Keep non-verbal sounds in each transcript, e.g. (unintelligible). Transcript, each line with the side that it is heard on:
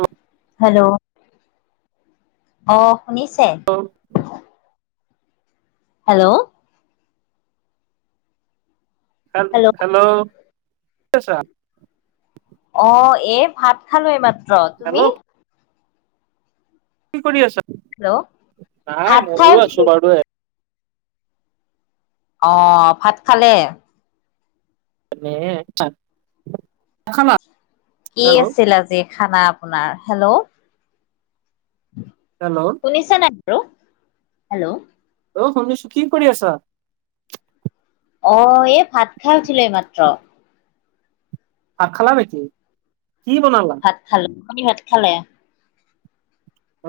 right: অ (inaudible)
left: hello অ শুনিছে?
right: Hello
left: hello,
right: hello hello আছা,
left: অ এ ভাত খালো এই মাত্ৰ
right: হেল্ল'
left: তুমি-
right: কি কৰি আছা,
left: হেল্ল'
right: নাই
left: ভাত খাই
right: ময়ো
left: উঠিলো
right: আছো বাৰু
left: অ ভাত খালে?
right: খামা (unintelligible)
left: কি আছিল আজি খানা আপোনাৰ হেল্ল'
right: হেল্ল',
left: শুনিছনে বাৰু হেল্ল',
right: অ শুনিছো কি কৰি আছা?
left: অ এই ভাত খাই উঠিল এই মাত্ৰ
right: আ খালা নেকি, কি বনালা?
left: ভাত খালো, আপোনি ভাত খালে?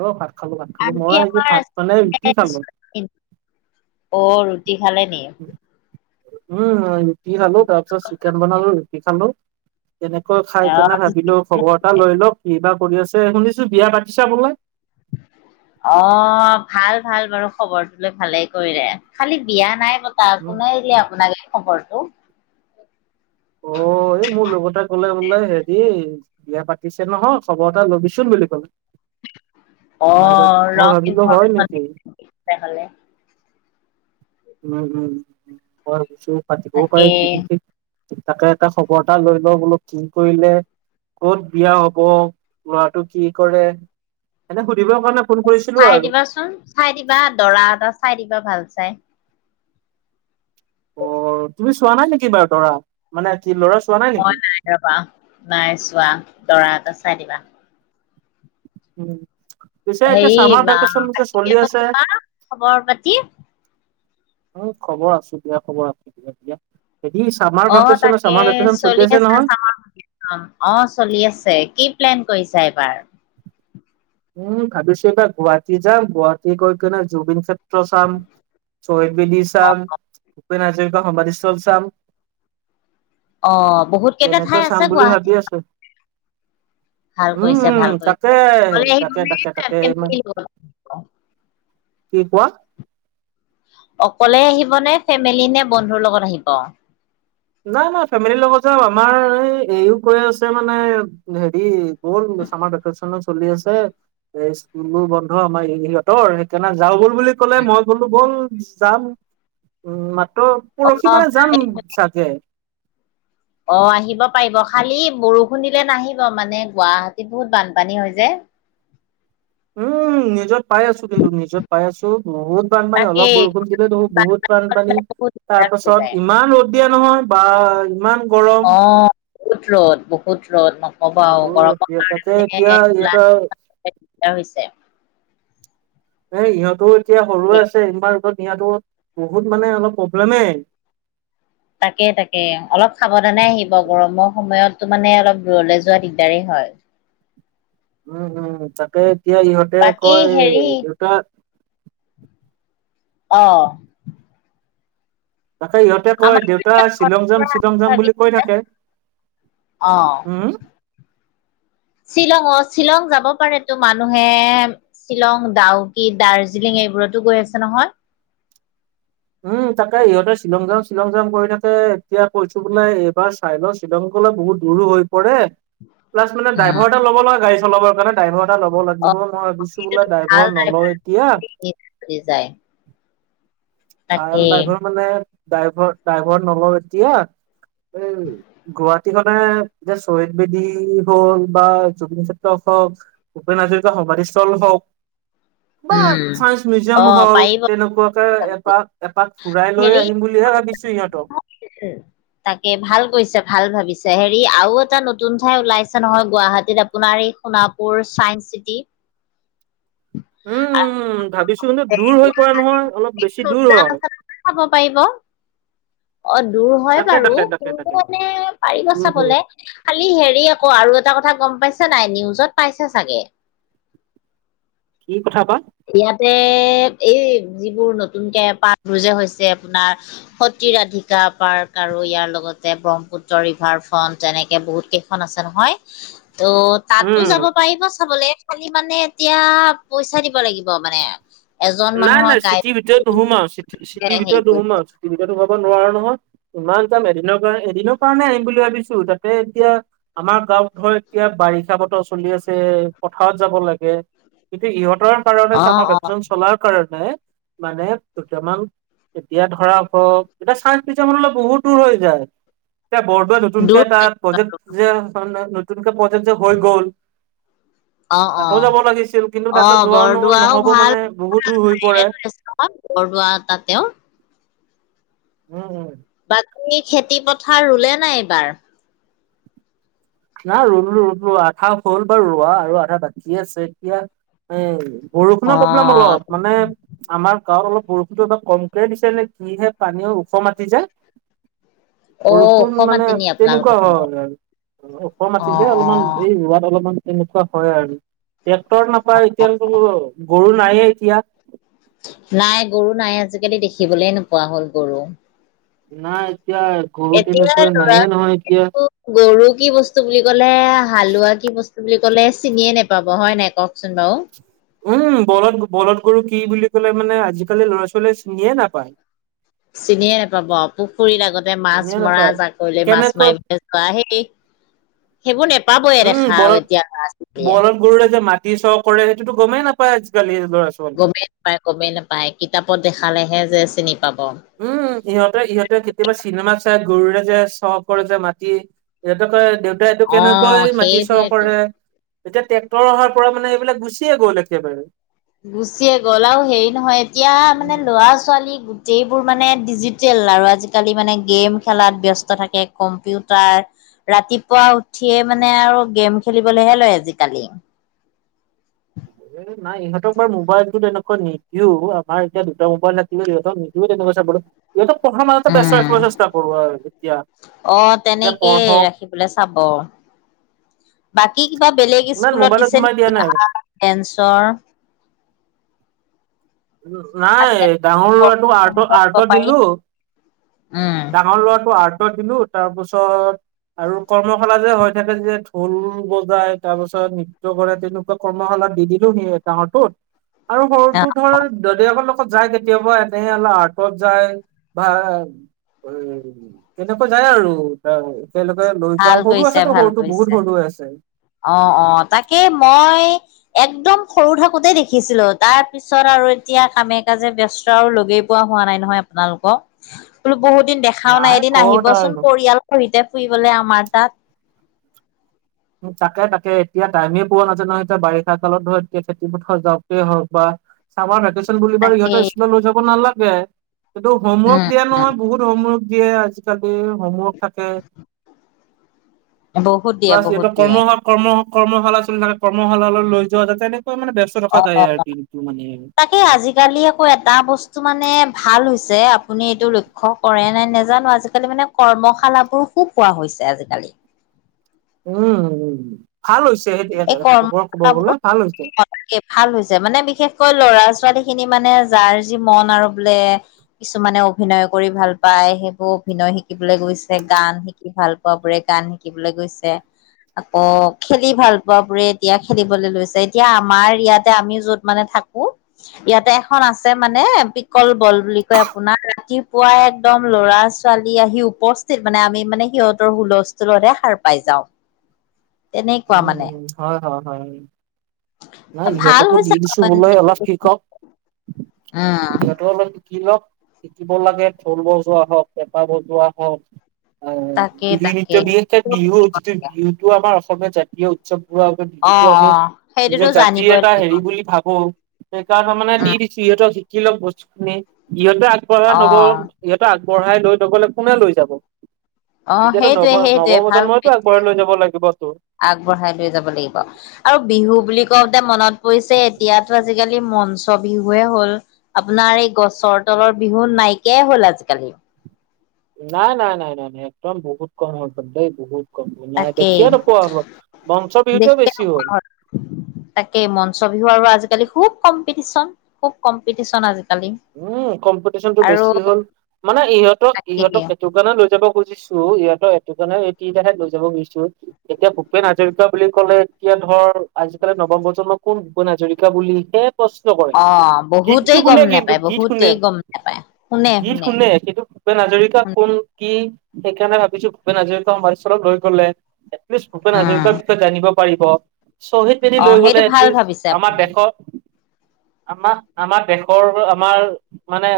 right: অ ভাত খালো ভাত। খালো
left: আনকি
right: মই আজি
left: আমাৰ
right: ভাত মানে ৰুটি খালো
left: (unintelligible) অ ৰুটি খালে নি?
right: উম ৰুটি খালো। তাৰ পিছত চিকেন বনালো, ৰুটি খালো। কেনেকৈ
left: অ
right: খাই কেনে ভাবিলো খবৰ এটা লৈ লও, কি বা কৰি আছে? শুনিছো বিয়া পাতছা বোলে। (inaudible)
left: অ, ভাল ভাল বাৰু খবৰটো লৈ ভালেই কৰিলে। খালি বিয়া নাই প তা
right: উম
left: কোনে দিলে আপোনাক এই খবৰটো?
right: অ, এই মোৰ লগৰটোৱে ক'লে বোলে হেৰি বিয়া পাতিছে নহয় খবৰ এটা ল'বিচোন বুলি ক'লে।
left: অ,
right: মই ভাব মই
left: ৰং
right: ভাবিলো হয়
left: ইনফমেচন
right: নেকি
left: দিছে তেনেহ'লে।
right: উম, উম বৰ কিছু পাতিবও
left: তাকে।
right: পাৰে যিহেতি তাকে এটা খবৰ এটা লৈ লও বোলো কি কৰিলে। ক'ত বিয়া হ'ব? ল'ৰাটো কি কৰে? এনে সুধিবৰ কাৰণে ফোন কৰিছিলো
left: চাই
right: আৰু
left: দিবাচোন। চাই দিবা দৰা এটা চাই দিবা ভাল চাই।
right: অ
left: (inaudible)
right: তুমি চোৱা নাই নেকি বাৰু দৰা? মানে কি ল'ৰা চোৱা নাই নেকি?
left: ৰ'বা নাই চোৱা, দৰা এটা চাই দিবা।
right: উ পিছে এতিয়া
left: হেৰি
right: চামাৰ
left: বা
right: ভেকেচন যে
left: কি
right: চলি
left: হ'ল
right: আছে।
left: তোমাৰ খবৰ পাতি?
right: উ খবৰ আছো দিয়া, খবৰ আছো দিয়া দিয়া। হেৰি চামাৰ
left: অ',
right: (unintelligible)
left: তাকে
right: চামাৰ ভেকেচন চলি আছে নহয়।
left: Summer vacation. অ চলি আছে। কি প্লেন কৰিছা এইবাৰ?
right: উম, ভাবিছো এইবাৰ গুৱাহাটী যাম গুৱাহাটী কৈ কিনে জুবিন চা ত্ৰ চাম, শ্বহীদ বেদী
left: অ',
right: চাম, ভূপেন হাজৰিকা সমাধিস্থল চাম।
left: অ', বহুত কেইটা
right: তেনেকৈ
left: ঠাই
right: চাম
left: আছে
right: বুলি ভাবি
left: গুৱাহাটীত,
right: আছো।
left: ভাল
right: উম,
left: কৰিছে
right: উম
left: ভাল
right: তাকে
left: কৰিছে। অকলে আহিব
right: তাকে,
left: নে
right: তাকে, তাকে,
left: ফেমিলিৰ লগত আহিব?
right: কি কোৱা?
left: অকলে আহিব নে? ফেমেলি নে বন্ধুৰ লগত আহিব?
right: নাই, না ফেমিলিৰ লগত যাম। আমাৰ এই এইও কৈ আছে মানে হেৰি বল বোলো চামাৰ ভেকেচনো চলি আছে। এ স্কুলো বন্ধ আমাৰ সিহঁতৰ। সেইকাৰণে যাওঁ ব'ল বুলি ক'লে, মই ক'লো বল যাম। উম মাত্ৰ
left: অ
right: পৰসি মানে যাম চাগে।
left: অ, আহিব পাৰিব। খালি বৰষুণ দিলে নাহিব। মানে গুৱাহাটীত বহুত বানপানী হৈ যে।
right: উম, নিউজত পাই আছো, কিন্তু নিউজত পাই আছো। বহুত বানপানী, অলপ
left: তাকেই
right: বৰষুণ দিলে দেখো বহুত
left: হলে
right: বানপানী
left: মানে বহুত
right: তাৰ
left: দিগদাৰ হৈ
right: পাছত
left: যায়
right: ইমান ৰ'দ দিয়ে নহয় বা ইমান গৰম
left: অ বহুত ৰ'দ, বহুত ৰ'দ মা
right: বহুত ইহৰ তাতে এতিয়া
left: ওলাই
right: ইয়াতে
left: আহিবলে দিগদাৰ হৈছে
right: এ ইহঁতো এতিয়া সৰু হৈ আছে ইমান ৰ'দত নিয়াটো বহুত মানে অলপ প্ৰব্লেমেই।
left: তাকে, তাকে অলপ সাৱধানে আহিব। গৰম সময়তটো মানে অলপ দূৰলে যোৱা দিগদাৰেই হয়।
right: উম, উম তাকেই এতিয়া ইহঁতে
left: বাকী
right: কয়
left: হেৰি
right: দেউতা
left: অ।
right: তাকেই ইহঁতে কয়
left: আমাৰ
right: দেউতা শ্বিলং যাম, শ্বিলং যাম বুলি কৈ থাকে।
left: অঁ।
right: উম
left: শ্বিলঙত, শ্বিলং যাব পাৰেটো। মানুহে শ্বিলং, ডাউকি, দাৰ্জিলিং এইবোৰতো গৈ আছে নহয়।
right: উম, তাকেই ইহঁতে শ্বিলং যাও, শ্বিলং যাম কৰি থাকে। এতিয়া কৈছো বোলে এইবাৰ চাই লও শ্বিলং গলে বহুত দূৰো হৈ পৰে। প্লাছ মানে
left: উম
right: ড্ৰাইভৰ এটা ল'ব লাগে গাড়ী চলাবৰ কাৰণে। ড্ৰাইভৰ এটা ল'ব
left: অ
right: লাগিব। মই ভাবিছো বোলে
left: সেইটোতো
right: ড্ৰাইভৰ নলও এতিয়া।
left: দি যায়।
right: ভাল
left: তাকেই
right: ড্ৰাইভৰ মানে ডাইভ ডাইভৰ নলওঁ এতিয়া। এই গুৱাহাটীখনে যে শ্বহীদ বেদী হ'ল বা জুবিন ক্ষেত্ৰ হওক ভূপেন হাজৰিকা সভাৰীস্থল হওক। বা
left: উম
right: চাইন্স
left: অ
right: মিজিয়াম হল
left: পাৰিব
right: তেনেকুৱাকে এক।
left: যাবলে।
right: এপাক ফুৰাই লৈ
left: হেৰি
right: আহিম বুলিহে ভাবিছি সিহঁতক।
left: (unintelligible) তাকে ভাল কৰিছে ভাল ভাবিছে হেৰি আও এটা নতুন ঠাই ওলাইছে নহয় গুৱাহাটীত আপোনাৰ এই সোণাপুৰ ছায়েন্ঞ্চ চিটি। আৰু
right: উম ভাবিছো নো দূৰ হৈ পৰে নহয় অলপ বেছি দূৰ হয়।
left: খাব পাৰিব। অ দূৰ হয়
right: তাকে
left: বাৰু
right: তাকে তাকে
left: কিন্তু
right: তাকে
left: মানে পাৰিব
right: দূৰ হয়
left: চাবলে। খালি হেৰি আকৌ আৰু এটা কথা গম পাইছো নাই নিউজত পাইছে চাগে।
right: কি কথা বা?
left: ইয়াতে এই যিবোৰ নতুনকে পাতবোৰ যে হৈছে আপোনাৰ সতীৰাধিকা পাৰ্ক আৰু ইয়াৰ লগতে ব্ৰহ্মপুত্ৰ ৰিভাৰ ফ্ৰন্ট এনেকে বহুত কেই আছে নহয় ত' তাতো
right: উম
left: যাব পাৰিব চাবলৈ খালি মানে এতিয়া পইচা দিব লাগিব মানে। এজন
right: নাই
left: মানুহৰ
right: নাই
left: গাই
right: চিটিৰ ভিতৰত নোসোমাও, চিটিৰ
left: হেৰি
right: ভিতৰত
left: কৰি
right: নোসোমাও, চিটিৰ ভিতৰত সোমাব নোৱাৰো নহয়। ইমান যাম এদিনৰ কাৰণ এদিনৰ কাৰণে আহিম বুলি ভাবিছো তাতে এতিয়া আমাৰ গাঁওত ধৰ এতিয়া বাৰিষা বতৰ চলি আছে পথাৰত যাব লাগে। কিন্তু ইহঁতৰ কাৰণে
left: অ
right: আমাৰ
left: অ
right: দহজন চলাৰ কাৰণে মানে দুটামান এতিয়া ধৰা হওক এতিয়া চাই পিছামানলে বহুত দূৰ হৈ যায়। এয়া বৰদোৱোৱা নতুনকে
left: দূৰ
right: এটা
left: হয়।
right: প্ৰজেক্ট যে নতুনকে যেত যে হৈ গ'ল।
left: অ অ
right: তাতো যাব লাগিছিল কিন্তু
left: অ
right: তাতে যোৱা নহ'ব মানে বহুত দূৰ হৈ পৰে।
left: (unintelligible) বৰ দোৱা তাত তেওঁ
right: উ উম।
left: বাকী খেতি পথাৰ ৰুলে নাই এইবাৰ?
right: নাই ৰুলো ৰুলো আধা হ'ল বাৰু ৰোৱা আৰু আধা বাকী আছে এতিয়া। এ
left: অ
right: বৰষুণৰ প্ৰব্লেম অলপ মানে আমাৰ গাঁৱত অলপ বৰষুণতটো এ কময়ে দিছে, কিহে পানী ওখ মাটি যে
left: অ ওখ
right: বৰষুণ মানে
left: মাটি নি আপোনালোকৰ
right: তেনেকুৱা
left: ফালে
right: হয় আৰু ওখ
left: অ
right: মাটি যে
left: অ
right: অলপমান এই ৰোৱাত অলপমান এনেকুৱা হয় আৰু টেক্টৰ নাপায় এতিয়াল ও গৰু নায়ে এতিয়া।
left: নাই গৰু নাই আজিকালি দেখিবলৈ নোপোৱা হ'ল গৰু।
right: নাই এতিয়া গৰু
left: এতিয়া
right: তেনেকুৱা
left: ল'ৰা
right: নাইয়ে নহয় এতিয়া।
left: গৰু কি বস্তু বুলি ক'লে, হালোৱা কি বস্তু বুলি ক'লে চিনিয়ে নোপাব হয় নাই কওকচোন বাও।
right: উম বলদ বলদ গৰু কি বুলি ক'লে মানে আজিকালি ল'ৰা ছোৱালীয়ে চিনিয়ে নাপায়।
left: চিনিয়ে নাপাব পুখুৰীৰ লাগত
right: চিনিয়ে
left: মাছ মৰা
right: নাপায়
left: জাকৈলে মাছ
right: কেনেকৈ
left: মাৰিবলৈ যোৱা সেই সেইবোৰ নেপাবয়ে
right: উম
left: দেখা
right: বলদ
left: এতিয়া ল'ৰা ছোৱালীয়ে
right: বলদ গৰুৰে যে মাটি চ কৰে সেইটোতো গমেই নাপায় আজিকালি ল'ৰা ছ-
left: গমেই নাপায় গমেই নাপায় কিতাপত দেখালেহে যে চিনি পাব।
right: উম ইহঁতে ইহঁতে কেতিয়াবা চিনেমা চাই গৰুৰে যে চহ কৰে যে মাটি সিহঁত কয় দেউতাই এইটো
left: অ
right: কেনেকৈ মাটি চহ
left: সেইবোৰেতো
right: কৰে। এতিয়া ট্ৰেক্টৰ অহাৰ পৰা মানে এইবিলাক গুচিয়ে গল একেবাৰে।
left: গুচিয়ে গ'ল আৰু হেৰি নহয় এতিয়া মানে
right: উম
left: ল'ৰা ছোৱালী সেইবোৰ মানে ডিজিটেল আৰু আজিকালি মানে গেম খেলাত ব্যস্ত থাকে কম্পিউটাৰ ৰাতিপুৱা উঠিয়ে মানে আৰু গেম খেলিবলৈহে লয় আজিকালি।
right: (inaudible) নাই ইহঁতক বা মোবাইলতটো তেনেকুৱা নিদিও আমাৰ এতিয়া দুটা মোবাইল থাকিলে ইহতক নিদিও তেনেকৈ চাবলে। ইহঁতক পঢ়াৰ মাজতে ব্যস্ত ৰাখিব চেষ্টা কৰো আৰু এতিয়া যে পঢ়ক।
left: থাকিবলে চাব, বাকী কিবা বেলেগ
right: ইমান
left: স্কুলত
right: মোবাইলত
left: দিছে
right: সোমাই দিয়া
left: নেকি
right: নাই।
left: আ? কেন্ঞ্চৰ।
right: নাই
left: আজিকালি
right: ডাঙৰ লৰাটো আৰ্ট
left: দিব
right: আৰ্টত
left: পাৰি
right: দিলো।
left: উম
right: ডাঙৰ লৰাটো আৰ্টচত দিলো তাৰপাছত আৰু কৰ্মশালা যে হৈ থাকে যে ঢোল বজাই তাৰপাছত নৃত্য কৰে তেনো ত কৰ্মশালা দি দিলো সি এ ডাঙৰটোত আৰু
left: অ
right: সৰুটো ধৰ জলীয়াবা কু লগত যায় কেতিয়াবা এনে অলপ আৰ্টত যায় বা উ তেনেকুৱা যায় আৰু তাৰ এ তেওঁলোকে লৈ
left: ভাল
right: যাওঁ সৰু
left: কৰিছে
right: আছেতো
left: ভাল
right: সৰুটো
left: কৰিছে
right: বহুত সৰু আছে।
left: অ অ তাকে মই একদম সৰু থাকোতে দেখিছিলো তাৰ পিছ পিছত আৰু এতিয়া কামে - কাজে ব্যস্ত আৰু লগেই পোৱা হোৱা নাই নহয় আপোনালোকক? বোলো বহুত দিন দেখাও নাই এদিন
right: ক'ত
left: আহিবচোন
right: আৰু
left: পৰিয়াল খহিতে ফুৰিবলৈ আমাৰ তাত।
right: তাকে তাকে এতিয়া টাইমেই পোৱা নায়ায নহয় এতিয়া বাৰিষা কালত ধৰ এতিয়া খেতিপথাৰ যাওঁতে হওক বা চামাৰ ভেকেচন বুলি
left: তাকে
right: ইহঁতৰ স্কুলত লৈ যাব নালাগে কিন্তু হোমৱৰ্ক দিয়া
left: উম
right: নহয় বহুত। হোমৱৰ্ক দিয়ে আজিকালি হোমৱৰ্ক থাকে।
left: বহুত দিয়া বহুত। দিয়ে
right: কৰ্মশালা কৰ্ম কৰ্মশালা চলি থাকে কৰ্মশালালৈ লৈ যোৱা যাতে তেনেকুৱা মানে ব্যস ব্যস্ত থকা যায় আৰু দিনটো মানে।
left: তাকেই আজিকালি আকৌ এটা বস্তু মানে ভাল হৈছে, আপুনি এইটো লক্ষ্য কৰে নাই নেজানো আজিকালি মানে কৰ্মশালাবোৰ খুব কোৱা হৈছে আজিকালি।
right: উম ভাল হৈছে এতিয়া কবৰ কবৰ গলে ভাল হৈছে।
left: সে ভাল হৈছে মানে বিশেষকৈ ল'ৰা - ছোৱালীখিনি মানে যাৰ যি মন আৰু বোলে কিছুমানে অভিনয় কৰি ভাল পায় সেইবোৰ অভিনয় শিকিবলৈ গৈছে গান শি কি ভাল পোৱা বোৰে গান শিকিবলৈ গৈছে আকৌ খেল লি ভাল পোৱা বোৰে এতিয়া খেলিবলৈ লৈছে এতিয়া আমাৰ ইয়াতে আমি যত মানে থাকো ইয়াতে এখন আছে মানে পিকল বল বুলি কয়, আপোনাৰ ৰাতিপুৱাই একদম লৰাচ ছোৱালী আহি উপস্থিত মানে আমি মানে সিহঁতৰ হুলস্থুলতহে সাৰ পাই যাওঁ। তেনে
right: উম উম হয় হয় হয়। নাই
left: ভাল
right: সিহঁতকো দি
left: হৈছে
right: দিছো বোলে অলপ কি কওঁ,
left: উম
right: সিহঁতক অলপ শিকি লওক, শিকিব লাগে ঢোল বজোৱা হওক, পেঁপা বজোৱা হওক অ,
left: তাকে
right: বিহু
left: তাকে
right: নৃত্য বিশেষকে
left: চব
right: বিহু
left: থাকিব
right: যিটো
left: লাগে।
right: বিহুটো আমাৰ অসমীয়া জাতীয় উৎসৱবোৰৰ আ
left: অ
right: বিহুটো
left: অ
right: আমি
left: সেইটোতো
right: নিজৰ জাতিৰ
left: জানিবই
right: এটা
left: লাগিব
right: হেৰি বুলি ভাবো সেইকাৰণে মানে
left: উম
right: দি দিছো ইহঁতৰ শিকি লওক বস্তুখিনি, ইহঁতে আগবঢ়াই
left: অ
right: লব সিহঁতে আগবঢ়াই লৈ নগলে কোনে লৈ যাব?
left: অ
right: এতিয়াতো
left: সেইটোৱে
right: নৱ -
left: সেইটোৱে ভালকৈ
right: নৱপ্ৰজন্মইতো আগবঢ়াই লৈ যাব লাগিবতো।
left: আগবঢ়াই লৈ যাব লাগিব আৰু বিহু বুলি কওঁতে মনত পৰিছে এতিয়াতো আজি আজিকালি মঞ্চ বিহুৱে হ'ল, আপোনাৰ এই গছৰ তলৰ বিহু নাই কীয়া হ'ল আজিকালি।
right: নাই নাই নাই নাই নাই একদম বহুত কম হ ব দেই বহুত। ক নাই
left: তাকেই
right: দেখিব নোপোৱা হলো, মঞ্চ বিহুটোৱে বেছি হ'ল।
left: তাকে মঞ্চ বিহু আৰু আজিকালি খুব কম্পিটিশন। খুব কম্পিটিশন আজিকালি।
right: উম কম্পিটিশ্যনটো
left: আৰু
right: বেছি হ'ল মানে ইহঁতক-
left: তাকেই
right: ইহঁতক সেইটো কাৰণে লৈ যাব খুজিছো, ইহত এইটো কাৰণে এই তিনটাহে লৈ যাব খুজিছো। এতিয়া ভূপেন হাজৰিকা বুলি ক'লে এতিয়া ধৰ আজিকালি নৱম প্ৰজন্মৰ কোন ভূপেন হাজৰিকা বুলিহে প্ৰশ্ন কৰে,
left: অ
right: গীতটো
left: বহুতেই গম
right: শুনে কিন্তু
left: নেপায়
right: গীত শুনে,
left: বহুতেই গম নেপায় শুনে
right: গীত শুনে সেইটো ভূপেন হাজৰিকা
left: উম
right: কোন কি সেইকাৰণে ভাবিছো ভূপেন হাজৰিকা সমাধিস্থল লৈ গলে প্লিজ ভূপেন হাজৰিকাৰ বিষয়ে জানিব পাৰিব, শ্বহীদ ফ্ৰীৰিত
left: অ
right: লৈ গ'লে
left: সেইটো ভাল
right: এটলিছ
left: ভাবিছে
right: আমাৰ
left: আপুনি
right: দেশত আমা, আমাৰ দেশৰ', আমাৰ মানে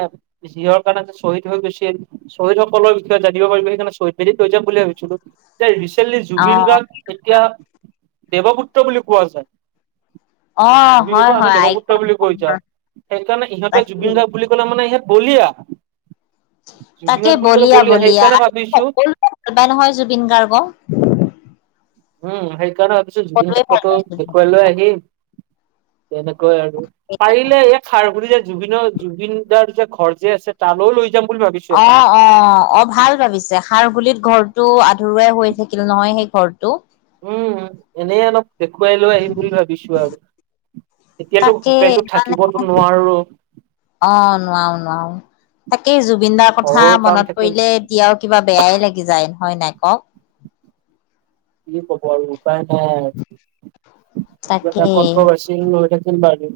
right: যিহৰ কাৰণে যে শ্বহীদ হৈ গৈছিল', শ্বহীদসকলৰ বিষয়ে জানিব পাৰিব সেইকাৰণে শ্বহীদ বেদীৰ প্ৰয়োজন বুলি ভাবিছিলোঁ, এতিয়া ৰেচে', টোটেলী
left: অ
right: জুবিন গাৰ্গ এতিয়া দেৱপুত্ৰ বুলি কোৱা যায়',
left: অ
right: জুবিন
left: হয়
right: গাৰ্গক আমি
left: হয়
right: দেৱপুত্ৰ
left: আইকন
right: বুলি কৈ যাও সেইকাৰণে ইহঁত',
left: তাকে
right: জুবিন বুলি ক'লে মানে ইহঁত বলিয়া', জুবিন
left: তাকে
right: গাৰ্গ বুলি ক'লে
left: বলিয়া বলিয়া
right: সেইকাৰণে
left: আৰু
right: ভাবিছো
left: সকলোৱে ভাল পায় নহয় জুবিন গাৰ্গক',
right: উম', সেইকাৰণে ভাবিছোঁ জুবিন
left: সকলোৱে ভাল
right: ক্ষেত্ৰতো
left: পায় জুবিন।
right: দেখুৱাই লৈ আহিম', তেনেকৈ আৰু পাৰিলে এই খাৰঘূলিত', জুবিনৰ, জুবিন দাৰ যে ঘৰ যে আছে তালৈ লৈ যাম বুলি ভাবিছোঁ',
left: অ', অ', অ', ভাল ভাবিছা খাৰঘূলিত ঘৰটো আধৰুৱাই হৈ থাকিল নহয়, সেই ঘৰটো',
right: উম', হ'ম', এনে অলপ', দেখুৱাই লৈ আহিম বুলি ভাবিছোঁ আৰু এতিয়াতো
left: তাকে
right: হোটেলটোত
left: মানে
right: থাকিবতো নোৱাৰো',
left: অ', নোৱাৰো- নোৱাৰো তাকেই জুবিন দাৰ কথা
right: ঘৰৰো কাম
left: মনত
right: থাকিল।
left: পৰিলে', এতিয়াও কিবা বেয়াই লাগি যায় হয় নাই কওক',
right: কি ক'ব আৰু উপায় নাই আৰু এইটো এটা
left: তাকেই
right: কন্ত্ৰভাৰ্চি', জুবিনৰ লগতে কোনবা আৰু',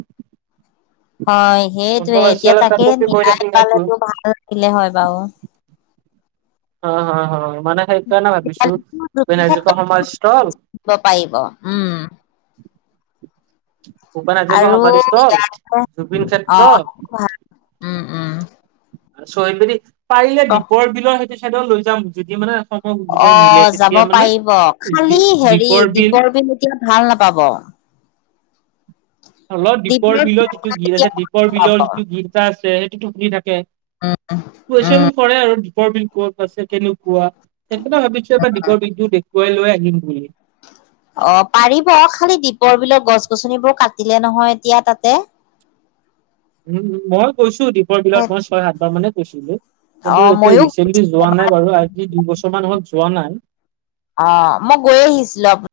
left: হয় সেইটোৱে, এতিয়া
right: এটা
left: তাকে
right: টপিক হৈ
left: ন্যায়াই
right: থাকিল সেইটো
left: পালেতো ভাল আছিলে হয় বাৰু',
right: অ', - অহ', - অহ', মানে সেইকাৰণে ভাবিছোঁ
left: তেতিয়াহ'লে দুদিন
right: ভূপেন
left: ক্ষেত্ৰত
right: হাজৰিকা সমাধিস্থল',
left: দিব পাৰিব', উম',
right: ভূপেন হাজৰিকা
left: আৰু
right: সমাধিস্থল,
left: ইয়াতে
right: জুবিন
left: অ
right: ক্ষেত্ৰত',
left: সেইটো ভাল উম', - উম',
right: শ্বহীদবেদী, পাৰিলে দীপৰ বিলৰ সেইটো চাইডত লৈ যাম যদি মানে', সময় সুবিধা মিলে
left: অ', যাব
right: তেতিয়া মানে
left: পাৰিব খালি হেৰি দীপৰ বিল এতিয়া ভাল নাপাব',
right: হ'লও দীপৰ বিলৰ
left: বিলত
right: যিটো
left: গৈ
right: গীত আছে
left: এতিয়া ভাল
right: দীপৰ
left: নাপাব
right: বিলৰ যিটো গীত এটা আছে সেইটোতো শুনি থাকে',
left: উম উম
right: কুৱেচছন কৰে আৰু দীপৰ বিল ক'ত আছে কেনেকুৱা? সেইকাৰণে ভাবিছোঁ আমাৰ দীপৰ বিলটো দেখুৱাই লৈ আহিম বুলি',
left: অ', পাৰিব খালি দীপৰ বিলত গছ গছনিবোৰ কাটিলে নহয় এতিয়া তাতে',
right: উম', মই কৈছোঁ দীপৰ বিলত মই ছয় সাতবাৰ মানে গৈছিলোঁ',
left: অ
right: কিন্তু এতিয়া
left: মইয়ো
right: ৰিচেণ্টলি
left: গৈছিলো
right: যোৱা
left: এবাৰ।
right: নাই বাৰু আজি দুই বছৰ মান হ'ল যোৱা নাই',
left: অ', মই গৈ আহিছিলোঁ আপো',